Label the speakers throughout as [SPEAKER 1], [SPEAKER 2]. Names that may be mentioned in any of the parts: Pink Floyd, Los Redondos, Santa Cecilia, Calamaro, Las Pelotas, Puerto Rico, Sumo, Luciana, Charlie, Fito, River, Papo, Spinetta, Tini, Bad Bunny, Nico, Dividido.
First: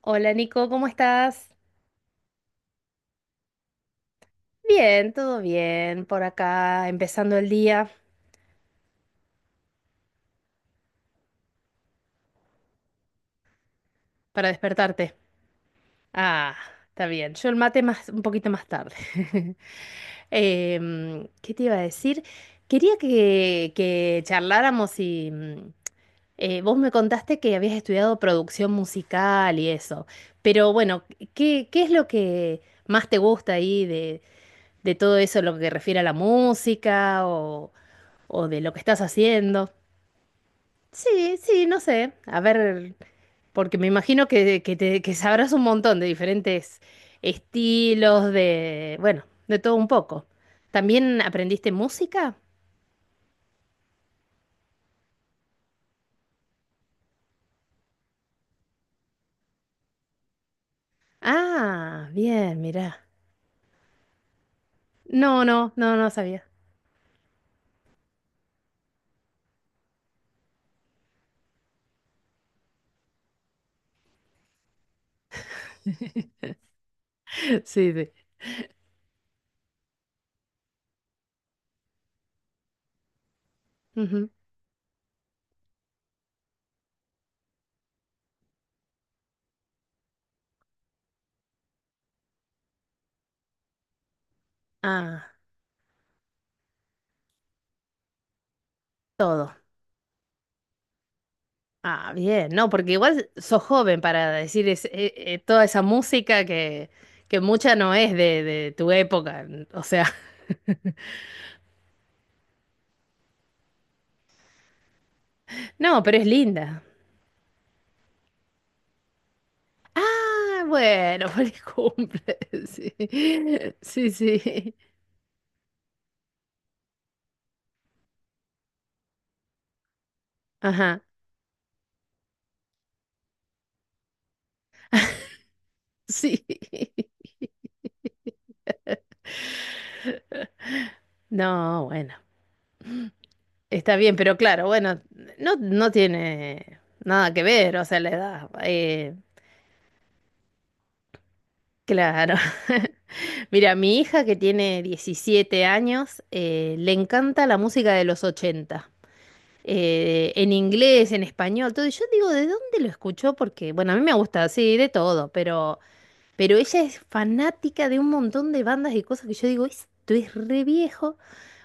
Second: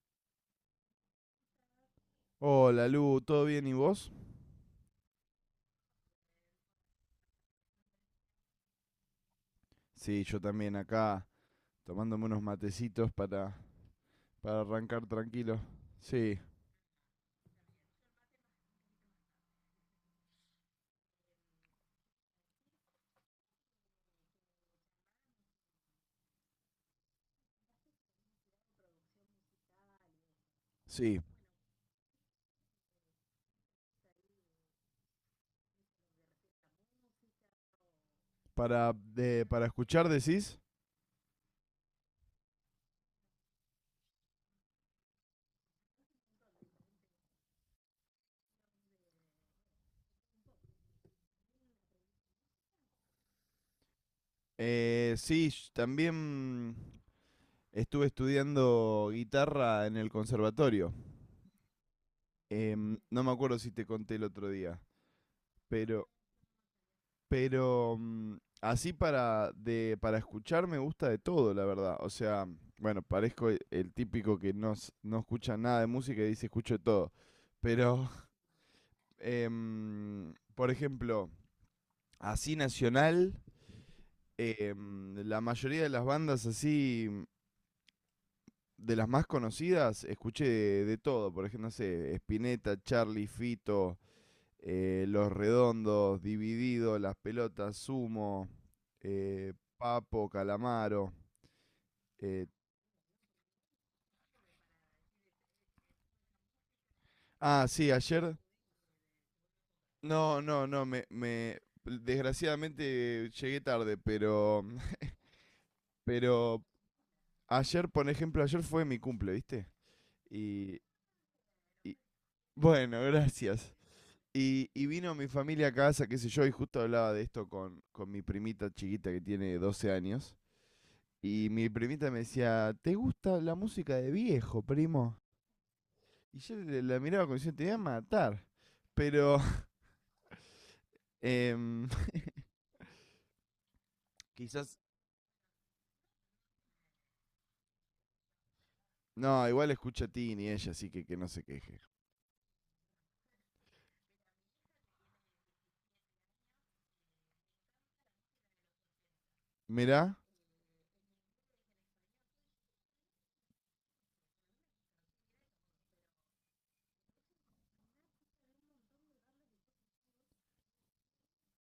[SPEAKER 1] Hola Nico, ¿cómo estás?
[SPEAKER 2] Hola Lu, ¿todo bien y vos?
[SPEAKER 1] Bien, todo bien, por acá, empezando el día
[SPEAKER 2] Sí, yo también acá tomándome unos matecitos
[SPEAKER 1] para
[SPEAKER 2] para arrancar
[SPEAKER 1] despertarte.
[SPEAKER 2] tranquilo. Sí,
[SPEAKER 1] Ah, está bien. Yo el mate más, un poquito más tarde. ¿Qué te iba a decir? Quería que charláramos y vos me contaste que habías estudiado producción musical y eso. Pero bueno,
[SPEAKER 2] sí.
[SPEAKER 1] ¿qué es lo que más te gusta ahí de todo eso, lo que refiere a la música o de lo que
[SPEAKER 2] Para,
[SPEAKER 1] estás
[SPEAKER 2] para
[SPEAKER 1] haciendo?
[SPEAKER 2] escuchar decís.
[SPEAKER 1] Sí, sí, no sé. A ver, porque me imagino que, que sabrás un montón de diferentes estilos, de, bueno, de todo un poco. ¿También aprendiste música?
[SPEAKER 2] Sí, también estuve estudiando guitarra en el conservatorio.
[SPEAKER 1] Ah, bien, mirá.
[SPEAKER 2] No me acuerdo si te conté el otro día,
[SPEAKER 1] No, no, no, no
[SPEAKER 2] pero...
[SPEAKER 1] sabía.
[SPEAKER 2] Pero así para, de, para escuchar me gusta de todo, la verdad. O sea, bueno, parezco el típico que no, no escucha nada de música y dice escucho de todo.
[SPEAKER 1] Sí,
[SPEAKER 2] Pero,
[SPEAKER 1] sí.
[SPEAKER 2] por ejemplo, así nacional,
[SPEAKER 1] Ujú.
[SPEAKER 2] la mayoría de las bandas así, de las más conocidas, escuché de todo. Por ejemplo, no sé, Spinetta, Charlie, Fito,
[SPEAKER 1] Ah,
[SPEAKER 2] Los Redondos, Dividido, Las Pelotas, Sumo, eh,
[SPEAKER 1] todo.
[SPEAKER 2] Papo, Calamaro.
[SPEAKER 1] Ah,
[SPEAKER 2] eh,
[SPEAKER 1] bien, no, porque igual sos joven para decir toda esa música que
[SPEAKER 2] ah,
[SPEAKER 1] mucha
[SPEAKER 2] sí,
[SPEAKER 1] no es
[SPEAKER 2] ayer.
[SPEAKER 1] de tu época. O sea,
[SPEAKER 2] No, no, no, me, desgraciadamente llegué tarde, pero,
[SPEAKER 1] no, pero es
[SPEAKER 2] pero
[SPEAKER 1] linda.
[SPEAKER 2] ayer, por ejemplo, ayer fue mi cumple, ¿viste?
[SPEAKER 1] Ah,
[SPEAKER 2] Y,
[SPEAKER 1] bueno, feliz
[SPEAKER 2] y-
[SPEAKER 1] cumple. Sí,
[SPEAKER 2] bueno, gracias.
[SPEAKER 1] sí, sí.
[SPEAKER 2] Y vino mi familia a casa, qué sé yo, y justo hablaba de esto con mi primita chiquita que tiene 12 años.
[SPEAKER 1] Ajá,
[SPEAKER 2] Y mi primita me decía, ¿te gusta la música de viejo, primo? Y
[SPEAKER 1] sí.
[SPEAKER 2] yo la miraba como diciendo, te voy a matar. Pero
[SPEAKER 1] No,
[SPEAKER 2] em,
[SPEAKER 1] bueno, está bien, pero claro,
[SPEAKER 2] quizás...
[SPEAKER 1] bueno, no, no tiene nada que ver, o sea, la edad. eh,
[SPEAKER 2] No, igual escucha a Tini ella, así que no se queje.
[SPEAKER 1] claro. Mira, mi hija que tiene 17 años, le encanta la música de los 80
[SPEAKER 2] Mirá,
[SPEAKER 1] en inglés, en español, todo. Y yo digo, ¿de dónde lo escuchó? Porque, bueno, a mí me gusta, sí, de todo. Pero ella es fanática de un montón de bandas y cosas que yo digo, esto es re viejo.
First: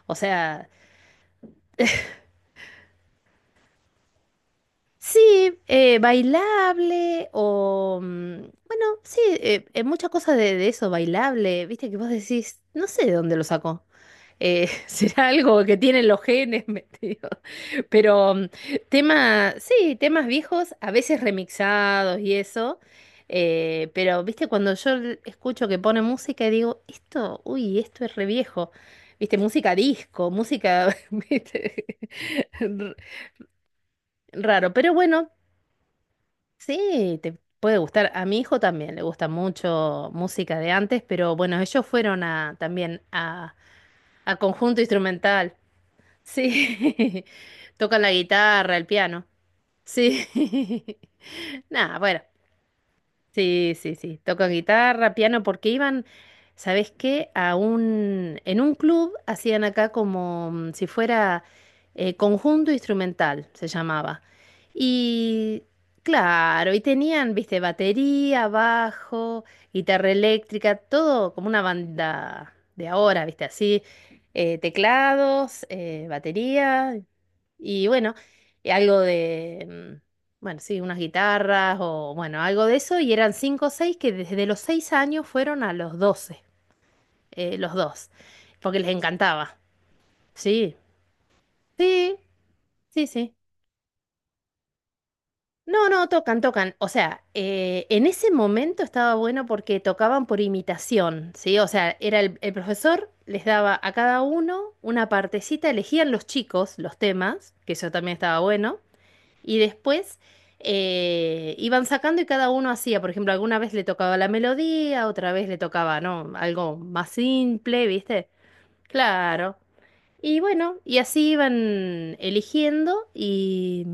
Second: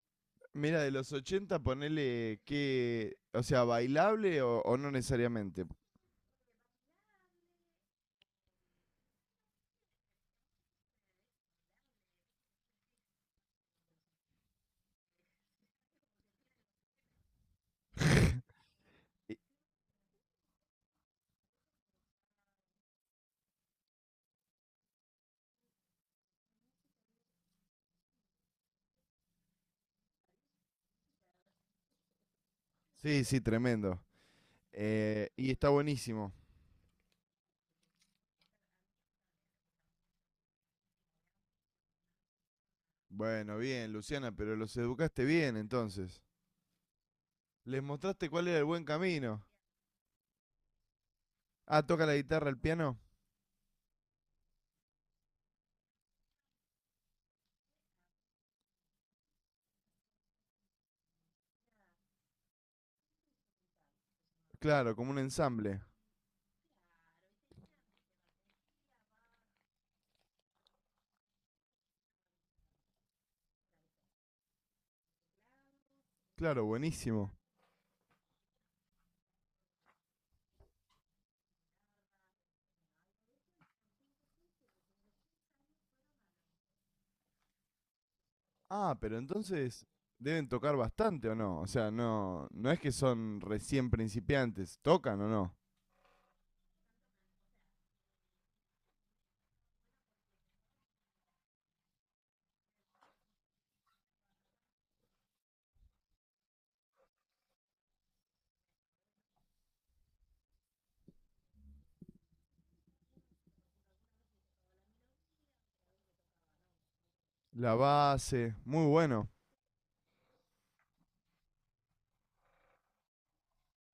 [SPEAKER 1] O sea,
[SPEAKER 2] mira, de los 80 ponele que... O sea, bailable o no
[SPEAKER 1] sí,
[SPEAKER 2] necesariamente.
[SPEAKER 1] bailable. Bueno, sí, muchas cosas de eso, bailable. Viste que vos decís, no sé de dónde lo sacó, será algo que tienen los genes, digo. Pero
[SPEAKER 2] Y-
[SPEAKER 1] sí, temas viejos, a veces remixados y eso, pero viste, cuando yo escucho que pone música y digo, esto, uy, esto es re viejo, viste, música disco, música, viste, r-
[SPEAKER 2] sí, sí, tremendo.
[SPEAKER 1] raro, pero bueno,
[SPEAKER 2] Y está buenísimo.
[SPEAKER 1] sí, te puede gustar, a mi hijo también le gusta mucho música de antes, pero bueno, ellos fueron a, también a,
[SPEAKER 2] Bueno, bien, Luciana,
[SPEAKER 1] a
[SPEAKER 2] pero los
[SPEAKER 1] conjunto
[SPEAKER 2] educaste
[SPEAKER 1] instrumental.
[SPEAKER 2] bien entonces.
[SPEAKER 1] Sí,
[SPEAKER 2] Les
[SPEAKER 1] toca la
[SPEAKER 2] mostraste cuál era el
[SPEAKER 1] guitarra, el
[SPEAKER 2] buen
[SPEAKER 1] piano.
[SPEAKER 2] camino.
[SPEAKER 1] Sí.
[SPEAKER 2] Ah,
[SPEAKER 1] Nada,
[SPEAKER 2] toca la
[SPEAKER 1] bueno.
[SPEAKER 2] guitarra, el piano.
[SPEAKER 1] Sí, sí, sí. Tocan guitarra, piano, porque iban, ¿sabes qué? En un club hacían acá como si fuera conjunto instrumental, se llamaba.
[SPEAKER 2] Claro, como un
[SPEAKER 1] Y
[SPEAKER 2] ensamble.
[SPEAKER 1] claro, y tenían, viste, batería, bajo, guitarra eléctrica, todo como una banda de ahora, viste, así, teclados,
[SPEAKER 2] Claro,
[SPEAKER 1] batería,
[SPEAKER 2] buenísimo.
[SPEAKER 1] y bueno, y algo de, bueno, sí, unas guitarras o bueno, algo de eso, y eran cinco o seis que desde los 6 años fueron a los 12 los dos, porque les
[SPEAKER 2] Ah, pero
[SPEAKER 1] encantaba.
[SPEAKER 2] entonces deben tocar
[SPEAKER 1] Sí,
[SPEAKER 2] bastante o no. O sea,
[SPEAKER 1] sí,
[SPEAKER 2] no, no es que
[SPEAKER 1] sí, sí.
[SPEAKER 2] son recién principiantes. ¿Tocan o no?
[SPEAKER 1] No, no, tocan, tocan. O sea, en ese momento estaba bueno porque tocaban por imitación, ¿sí? O sea, era el profesor, les daba a cada uno una partecita, elegían los chicos los temas, que eso también estaba bueno. Y después iban sacando y cada uno hacía, por ejemplo, alguna vez le tocaba la melodía, otra vez le tocaba, ¿no? Algo más
[SPEAKER 2] La
[SPEAKER 1] simple, ¿viste?
[SPEAKER 2] base, muy bueno.
[SPEAKER 1] Claro. Y bueno, y así iban eligiendo y,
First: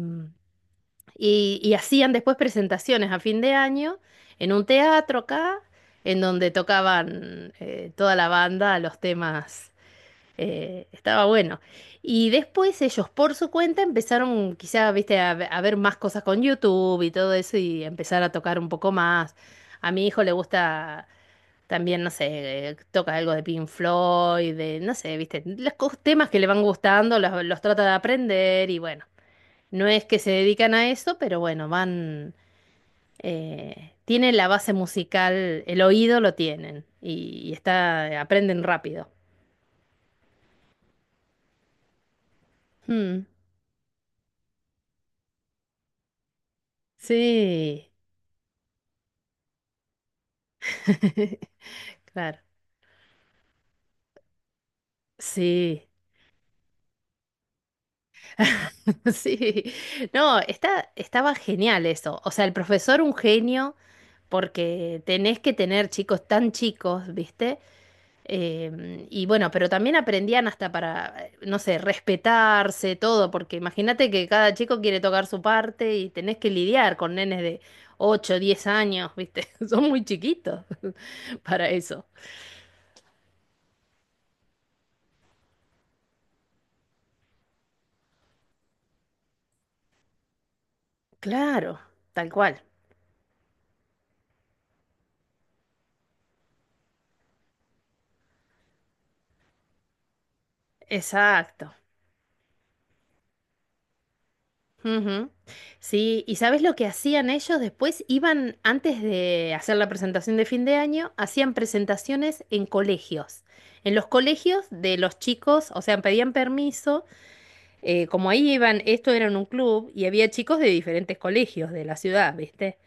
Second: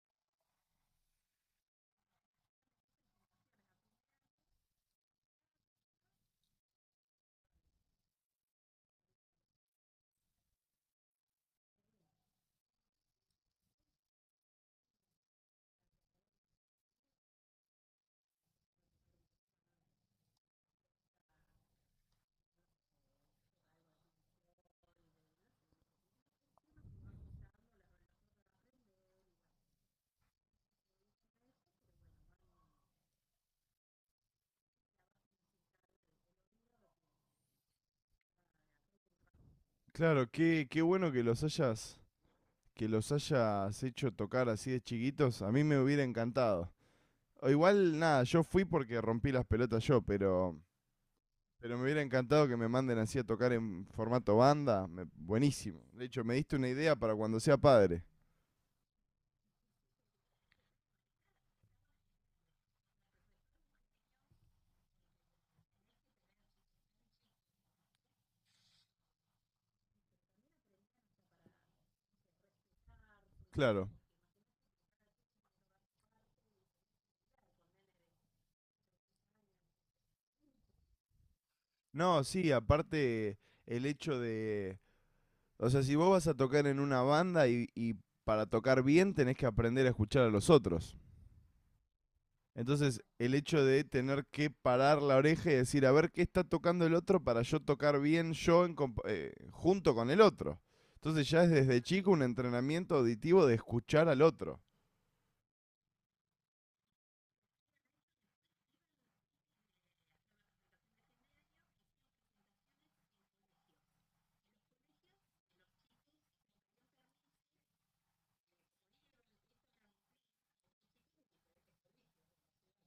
[SPEAKER 1] y, y hacían después presentaciones a fin de año en un teatro acá, en donde tocaban toda la banda los temas estaba bueno. Y después ellos por su cuenta empezaron quizá, viste, a ver más cosas con YouTube y todo eso y empezar a tocar un poco más. A mi hijo le gusta también, no sé, toca algo de Pink Floyd, de, no sé, viste, los temas que le van gustando, los trata de aprender y bueno, no es que se dedican a eso, pero bueno, van, tienen la base musical, el oído lo tienen y está, aprenden rápido.
[SPEAKER 2] Claro, qué, qué bueno que los
[SPEAKER 1] Mm,
[SPEAKER 2] hayas hecho tocar así de chiquitos. A mí me hubiera encantado. O
[SPEAKER 1] sí.
[SPEAKER 2] igual, nada, yo fui porque rompí las pelotas yo, pero me hubiera
[SPEAKER 1] Claro.
[SPEAKER 2] encantado que me manden así a tocar en formato banda. Buenísimo.
[SPEAKER 1] Sí.
[SPEAKER 2] De hecho, me diste una idea para cuando sea padre.
[SPEAKER 1] Sí. No, estaba genial eso. O sea, el profesor un genio, porque tenés que tener chicos tan chicos, ¿viste? Y bueno, pero también aprendían hasta para, no sé, respetarse, todo, porque
[SPEAKER 2] Claro.
[SPEAKER 1] imagínate que cada chico quiere tocar su parte y tenés que lidiar con nenes de 8, 10 años, ¿viste? Son muy chiquitos para eso.
[SPEAKER 2] No, sí, aparte el hecho de, o sea, si vos vas a tocar en una banda y para tocar bien tenés que aprender a escuchar a los otros.
[SPEAKER 1] Claro, tal cual.
[SPEAKER 2] Entonces, el hecho de tener que parar la oreja y decir, a ver qué está tocando el otro para yo tocar bien yo en junto con el otro. Entonces ya es
[SPEAKER 1] Exacto.
[SPEAKER 2] desde chico un entrenamiento auditivo de escuchar al otro.
[SPEAKER 1] Ujú. Sí, ¿y sabes lo que hacían ellos después? Iban, antes de hacer la presentación de fin de año, hacían presentaciones en colegios, en los colegios de los chicos, o sea, pedían permiso, como ahí iban, esto era en un club y había chicos de diferentes colegios de la ciudad, ¿viste?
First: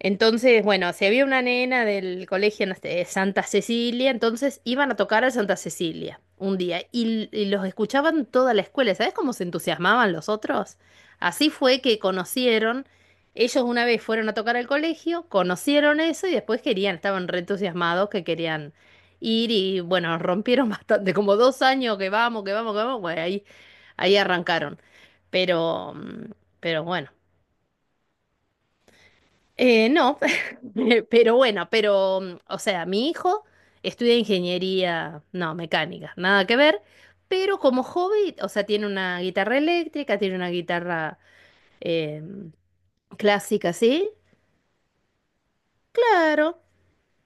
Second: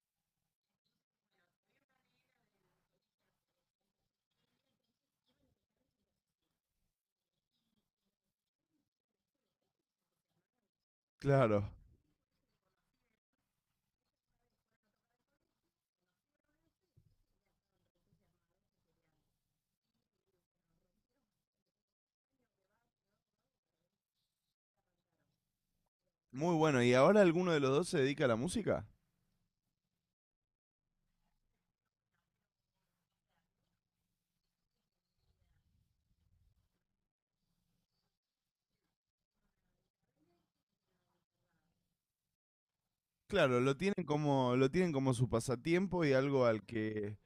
[SPEAKER 1] Entonces, bueno, si había una nena del colegio, no sé, Santa Cecilia, entonces iban a tocar a Santa Cecilia un día y los escuchaban toda la escuela. ¿Sabes cómo se entusiasmaban los otros? Así
[SPEAKER 2] Claro.
[SPEAKER 1] fue que conocieron, ellos una vez fueron a tocar al colegio, conocieron eso y después querían, estaban re entusiasmados, que querían ir y bueno, rompieron bastante, como 2 años que vamos, que vamos, que vamos, bueno, ahí arrancaron. Pero, mm,
[SPEAKER 2] Muy bueno.
[SPEAKER 1] pero
[SPEAKER 2] ¿Y
[SPEAKER 1] bueno.
[SPEAKER 2] ahora alguno de los dos se dedica a la música?
[SPEAKER 1] No, pero bueno, pero, o sea, mi hijo estudia ingeniería, no, mecánica, nada que ver, pero como hobby, o sea, tiene una guitarra eléctrica, tiene una guitarra eh,
[SPEAKER 2] Claro,
[SPEAKER 1] clásica, ¿sí?
[SPEAKER 2] lo tienen como su pasatiempo y algo
[SPEAKER 1] Claro,
[SPEAKER 2] al que,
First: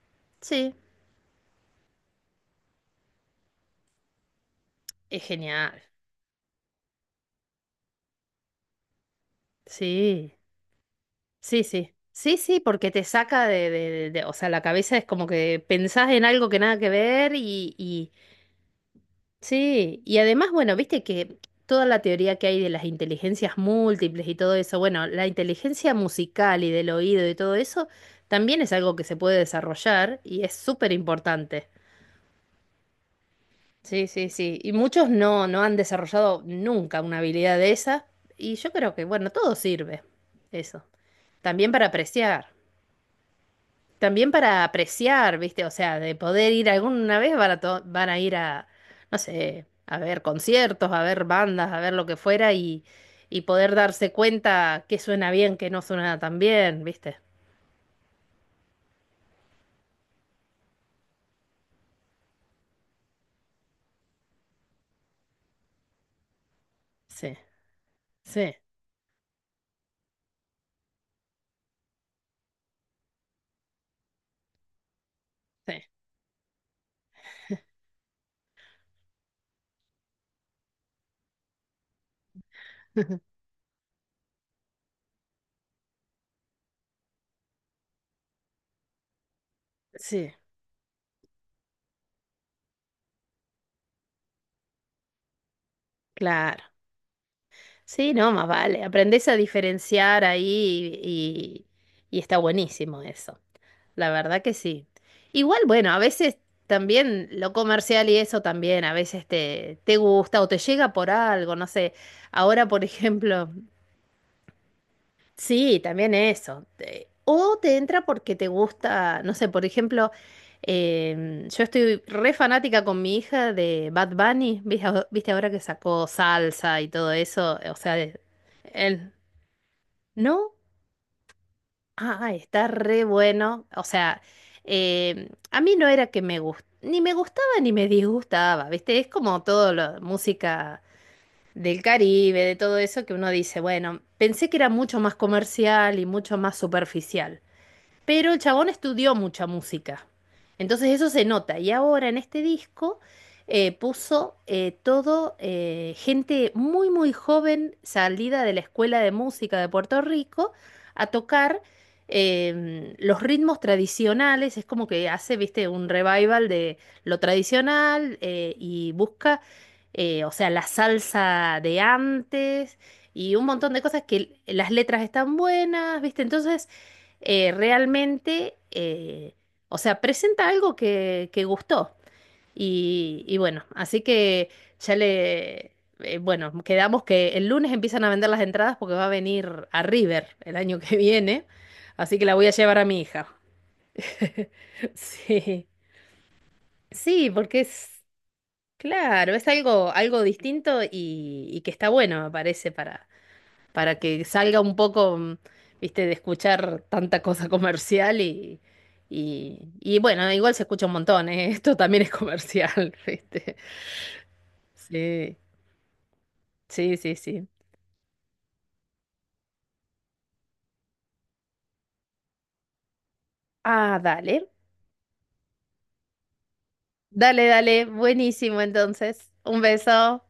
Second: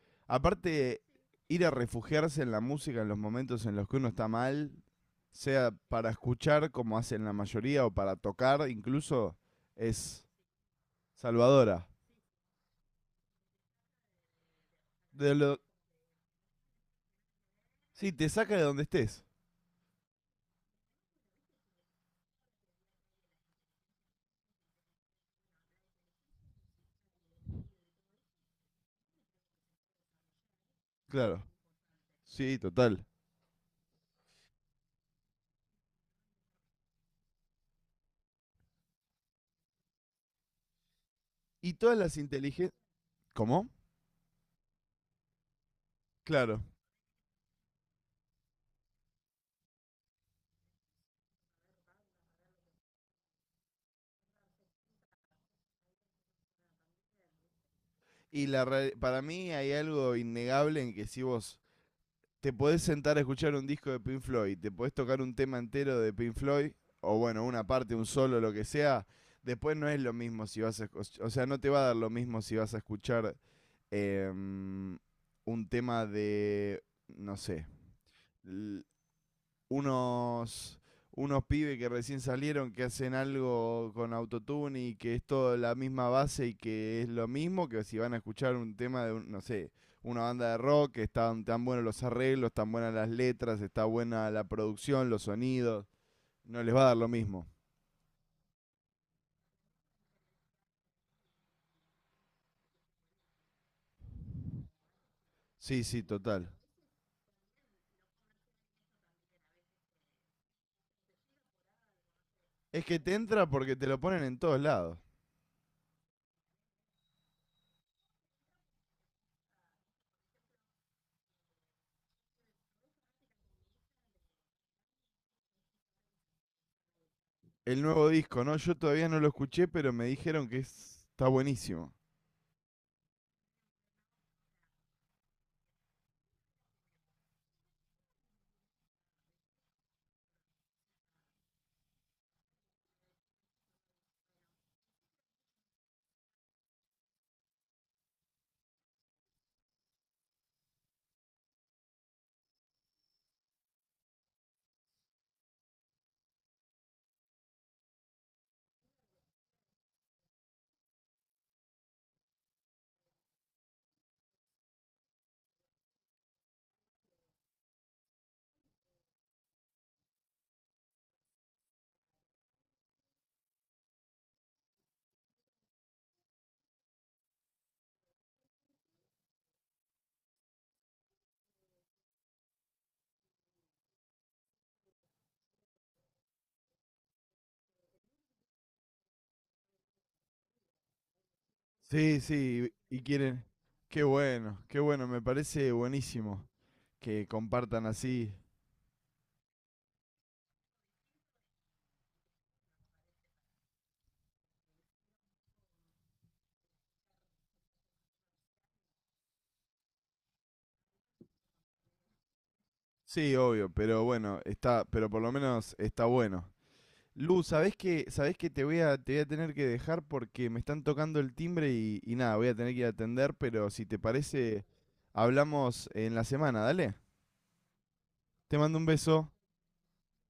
[SPEAKER 1] sí,
[SPEAKER 2] aparte, ir a refugiarse en la música en los momentos en los que uno está mal,
[SPEAKER 1] es
[SPEAKER 2] sea
[SPEAKER 1] genial,
[SPEAKER 2] para escuchar como hacen la mayoría o para tocar incluso, es
[SPEAKER 1] sí, sí,
[SPEAKER 2] salvadora.
[SPEAKER 1] sí, sí, sí, porque te saca de, o sea, la cabeza es como
[SPEAKER 2] De lo,
[SPEAKER 1] que pensás en algo que nada que ver y
[SPEAKER 2] sí, te saca de donde estés.
[SPEAKER 1] Sí, y además, bueno, viste que toda la teoría que hay de las inteligencias múltiples y todo eso, bueno, la inteligencia musical y del oído y todo eso, también es algo que se puede desarrollar y es súper
[SPEAKER 2] Claro.
[SPEAKER 1] importante.
[SPEAKER 2] Sí, total.
[SPEAKER 1] Sí, sí, sí. Y muchos no han desarrollado nunca una habilidad de esa. Y yo creo que, bueno, todo sirve eso. También
[SPEAKER 2] Y
[SPEAKER 1] para
[SPEAKER 2] todas las
[SPEAKER 1] apreciar.
[SPEAKER 2] inteligencias... ¿Cómo?
[SPEAKER 1] También para apreciar, ¿viste? O sea, de poder
[SPEAKER 2] Claro.
[SPEAKER 1] ir alguna vez van a ir a, no sé, a ver conciertos, a ver bandas, a ver lo que fuera y poder darse cuenta qué suena bien, qué no suena tan bien, ¿viste?
[SPEAKER 2] Y la, para mí hay algo innegable en que si vos te podés sentar a escuchar un disco de Pink Floyd, te podés tocar un tema entero de Pink Floyd, o
[SPEAKER 1] Sí,
[SPEAKER 2] bueno, una parte, un solo, lo
[SPEAKER 1] sí,
[SPEAKER 2] que sea, después no es lo mismo si vas a... O sea, no te va a dar lo mismo si vas a escuchar em, un
[SPEAKER 1] sí.
[SPEAKER 2] tema de, no sé, unos, unos pibes que recién salieron que hacen algo con autotune y que es todo la misma base y que es lo mismo que si van a escuchar un tema de, no sé, una
[SPEAKER 1] Sí,
[SPEAKER 2] banda de rock, que están tan buenos los arreglos, tan buenas las letras, está buena la producción, los sonidos,
[SPEAKER 1] claro.
[SPEAKER 2] no les va a dar lo mismo.
[SPEAKER 1] Sí, no, más vale. Aprendés a diferenciar ahí y está buenísimo eso. La verdad que sí. Igual,
[SPEAKER 2] Sí,
[SPEAKER 1] bueno, a
[SPEAKER 2] sí,
[SPEAKER 1] veces
[SPEAKER 2] total.
[SPEAKER 1] también lo comercial y eso también, a veces te gusta o te llega por algo, no sé. Ahora,
[SPEAKER 2] Es
[SPEAKER 1] por
[SPEAKER 2] que te entra
[SPEAKER 1] ejemplo,
[SPEAKER 2] porque te lo ponen en todos lados.
[SPEAKER 1] sí, también eso. O te entra porque te gusta, no sé, por ejemplo, yo estoy re fanática con mi hija de Bad Bunny, ¿viste, viste ahora que sacó salsa y todo eso? O
[SPEAKER 2] El
[SPEAKER 1] sea,
[SPEAKER 2] nuevo disco, ¿no? Yo todavía
[SPEAKER 1] él,
[SPEAKER 2] no lo escuché, pero me dijeron
[SPEAKER 1] ¿no?
[SPEAKER 2] que está buenísimo.
[SPEAKER 1] Ah, está re bueno. O sea, a mí no era que me gustaba, ni me gustaba ni me disgustaba, ¿viste? Es como todo la música del Caribe, de todo eso que uno dice, bueno, pensé que era mucho más comercial y mucho más superficial. Pero el chabón estudió mucha música. Entonces eso se nota. Y ahora en este disco puso todo gente muy, muy joven salida de la Escuela de Música de Puerto Rico a tocar los ritmos tradicionales. Es como que hace, viste, un revival de lo tradicional y busca, o sea, la salsa de antes. Y un montón de cosas que las letras están buenas, ¿viste? Entonces, realmente, o sea, presenta algo que gustó. Y bueno, así que ya bueno, quedamos que el lunes empiezan a vender las entradas porque va a venir a River el año que viene, así
[SPEAKER 2] Sí,
[SPEAKER 1] que la voy a
[SPEAKER 2] sí,
[SPEAKER 1] llevar a mi
[SPEAKER 2] y
[SPEAKER 1] hija.
[SPEAKER 2] quieren... qué bueno, me
[SPEAKER 1] Sí,
[SPEAKER 2] parece buenísimo que
[SPEAKER 1] sí, porque
[SPEAKER 2] compartan
[SPEAKER 1] es,
[SPEAKER 2] así.
[SPEAKER 1] claro, es algo, algo distinto y que está bueno, me parece, para, que salga un poco, viste, de escuchar tanta cosa comercial y bueno, igual se escucha un montón, ¿eh? Esto también es comercial,
[SPEAKER 2] Sí,
[SPEAKER 1] viste.
[SPEAKER 2] obvio, pero bueno, está, pero por lo
[SPEAKER 1] Sí,
[SPEAKER 2] menos está bueno.
[SPEAKER 1] sí, sí,
[SPEAKER 2] Lu,
[SPEAKER 1] sí.
[SPEAKER 2] sabés que te voy a tener que dejar porque me están tocando el timbre y nada, voy a tener que ir a atender, pero si
[SPEAKER 1] Ah,
[SPEAKER 2] te
[SPEAKER 1] dale.
[SPEAKER 2] parece, hablamos en la semana, dale.
[SPEAKER 1] Dale, dale.
[SPEAKER 2] Te
[SPEAKER 1] Buenísimo,
[SPEAKER 2] mando un
[SPEAKER 1] entonces.
[SPEAKER 2] beso.
[SPEAKER 1] Un beso.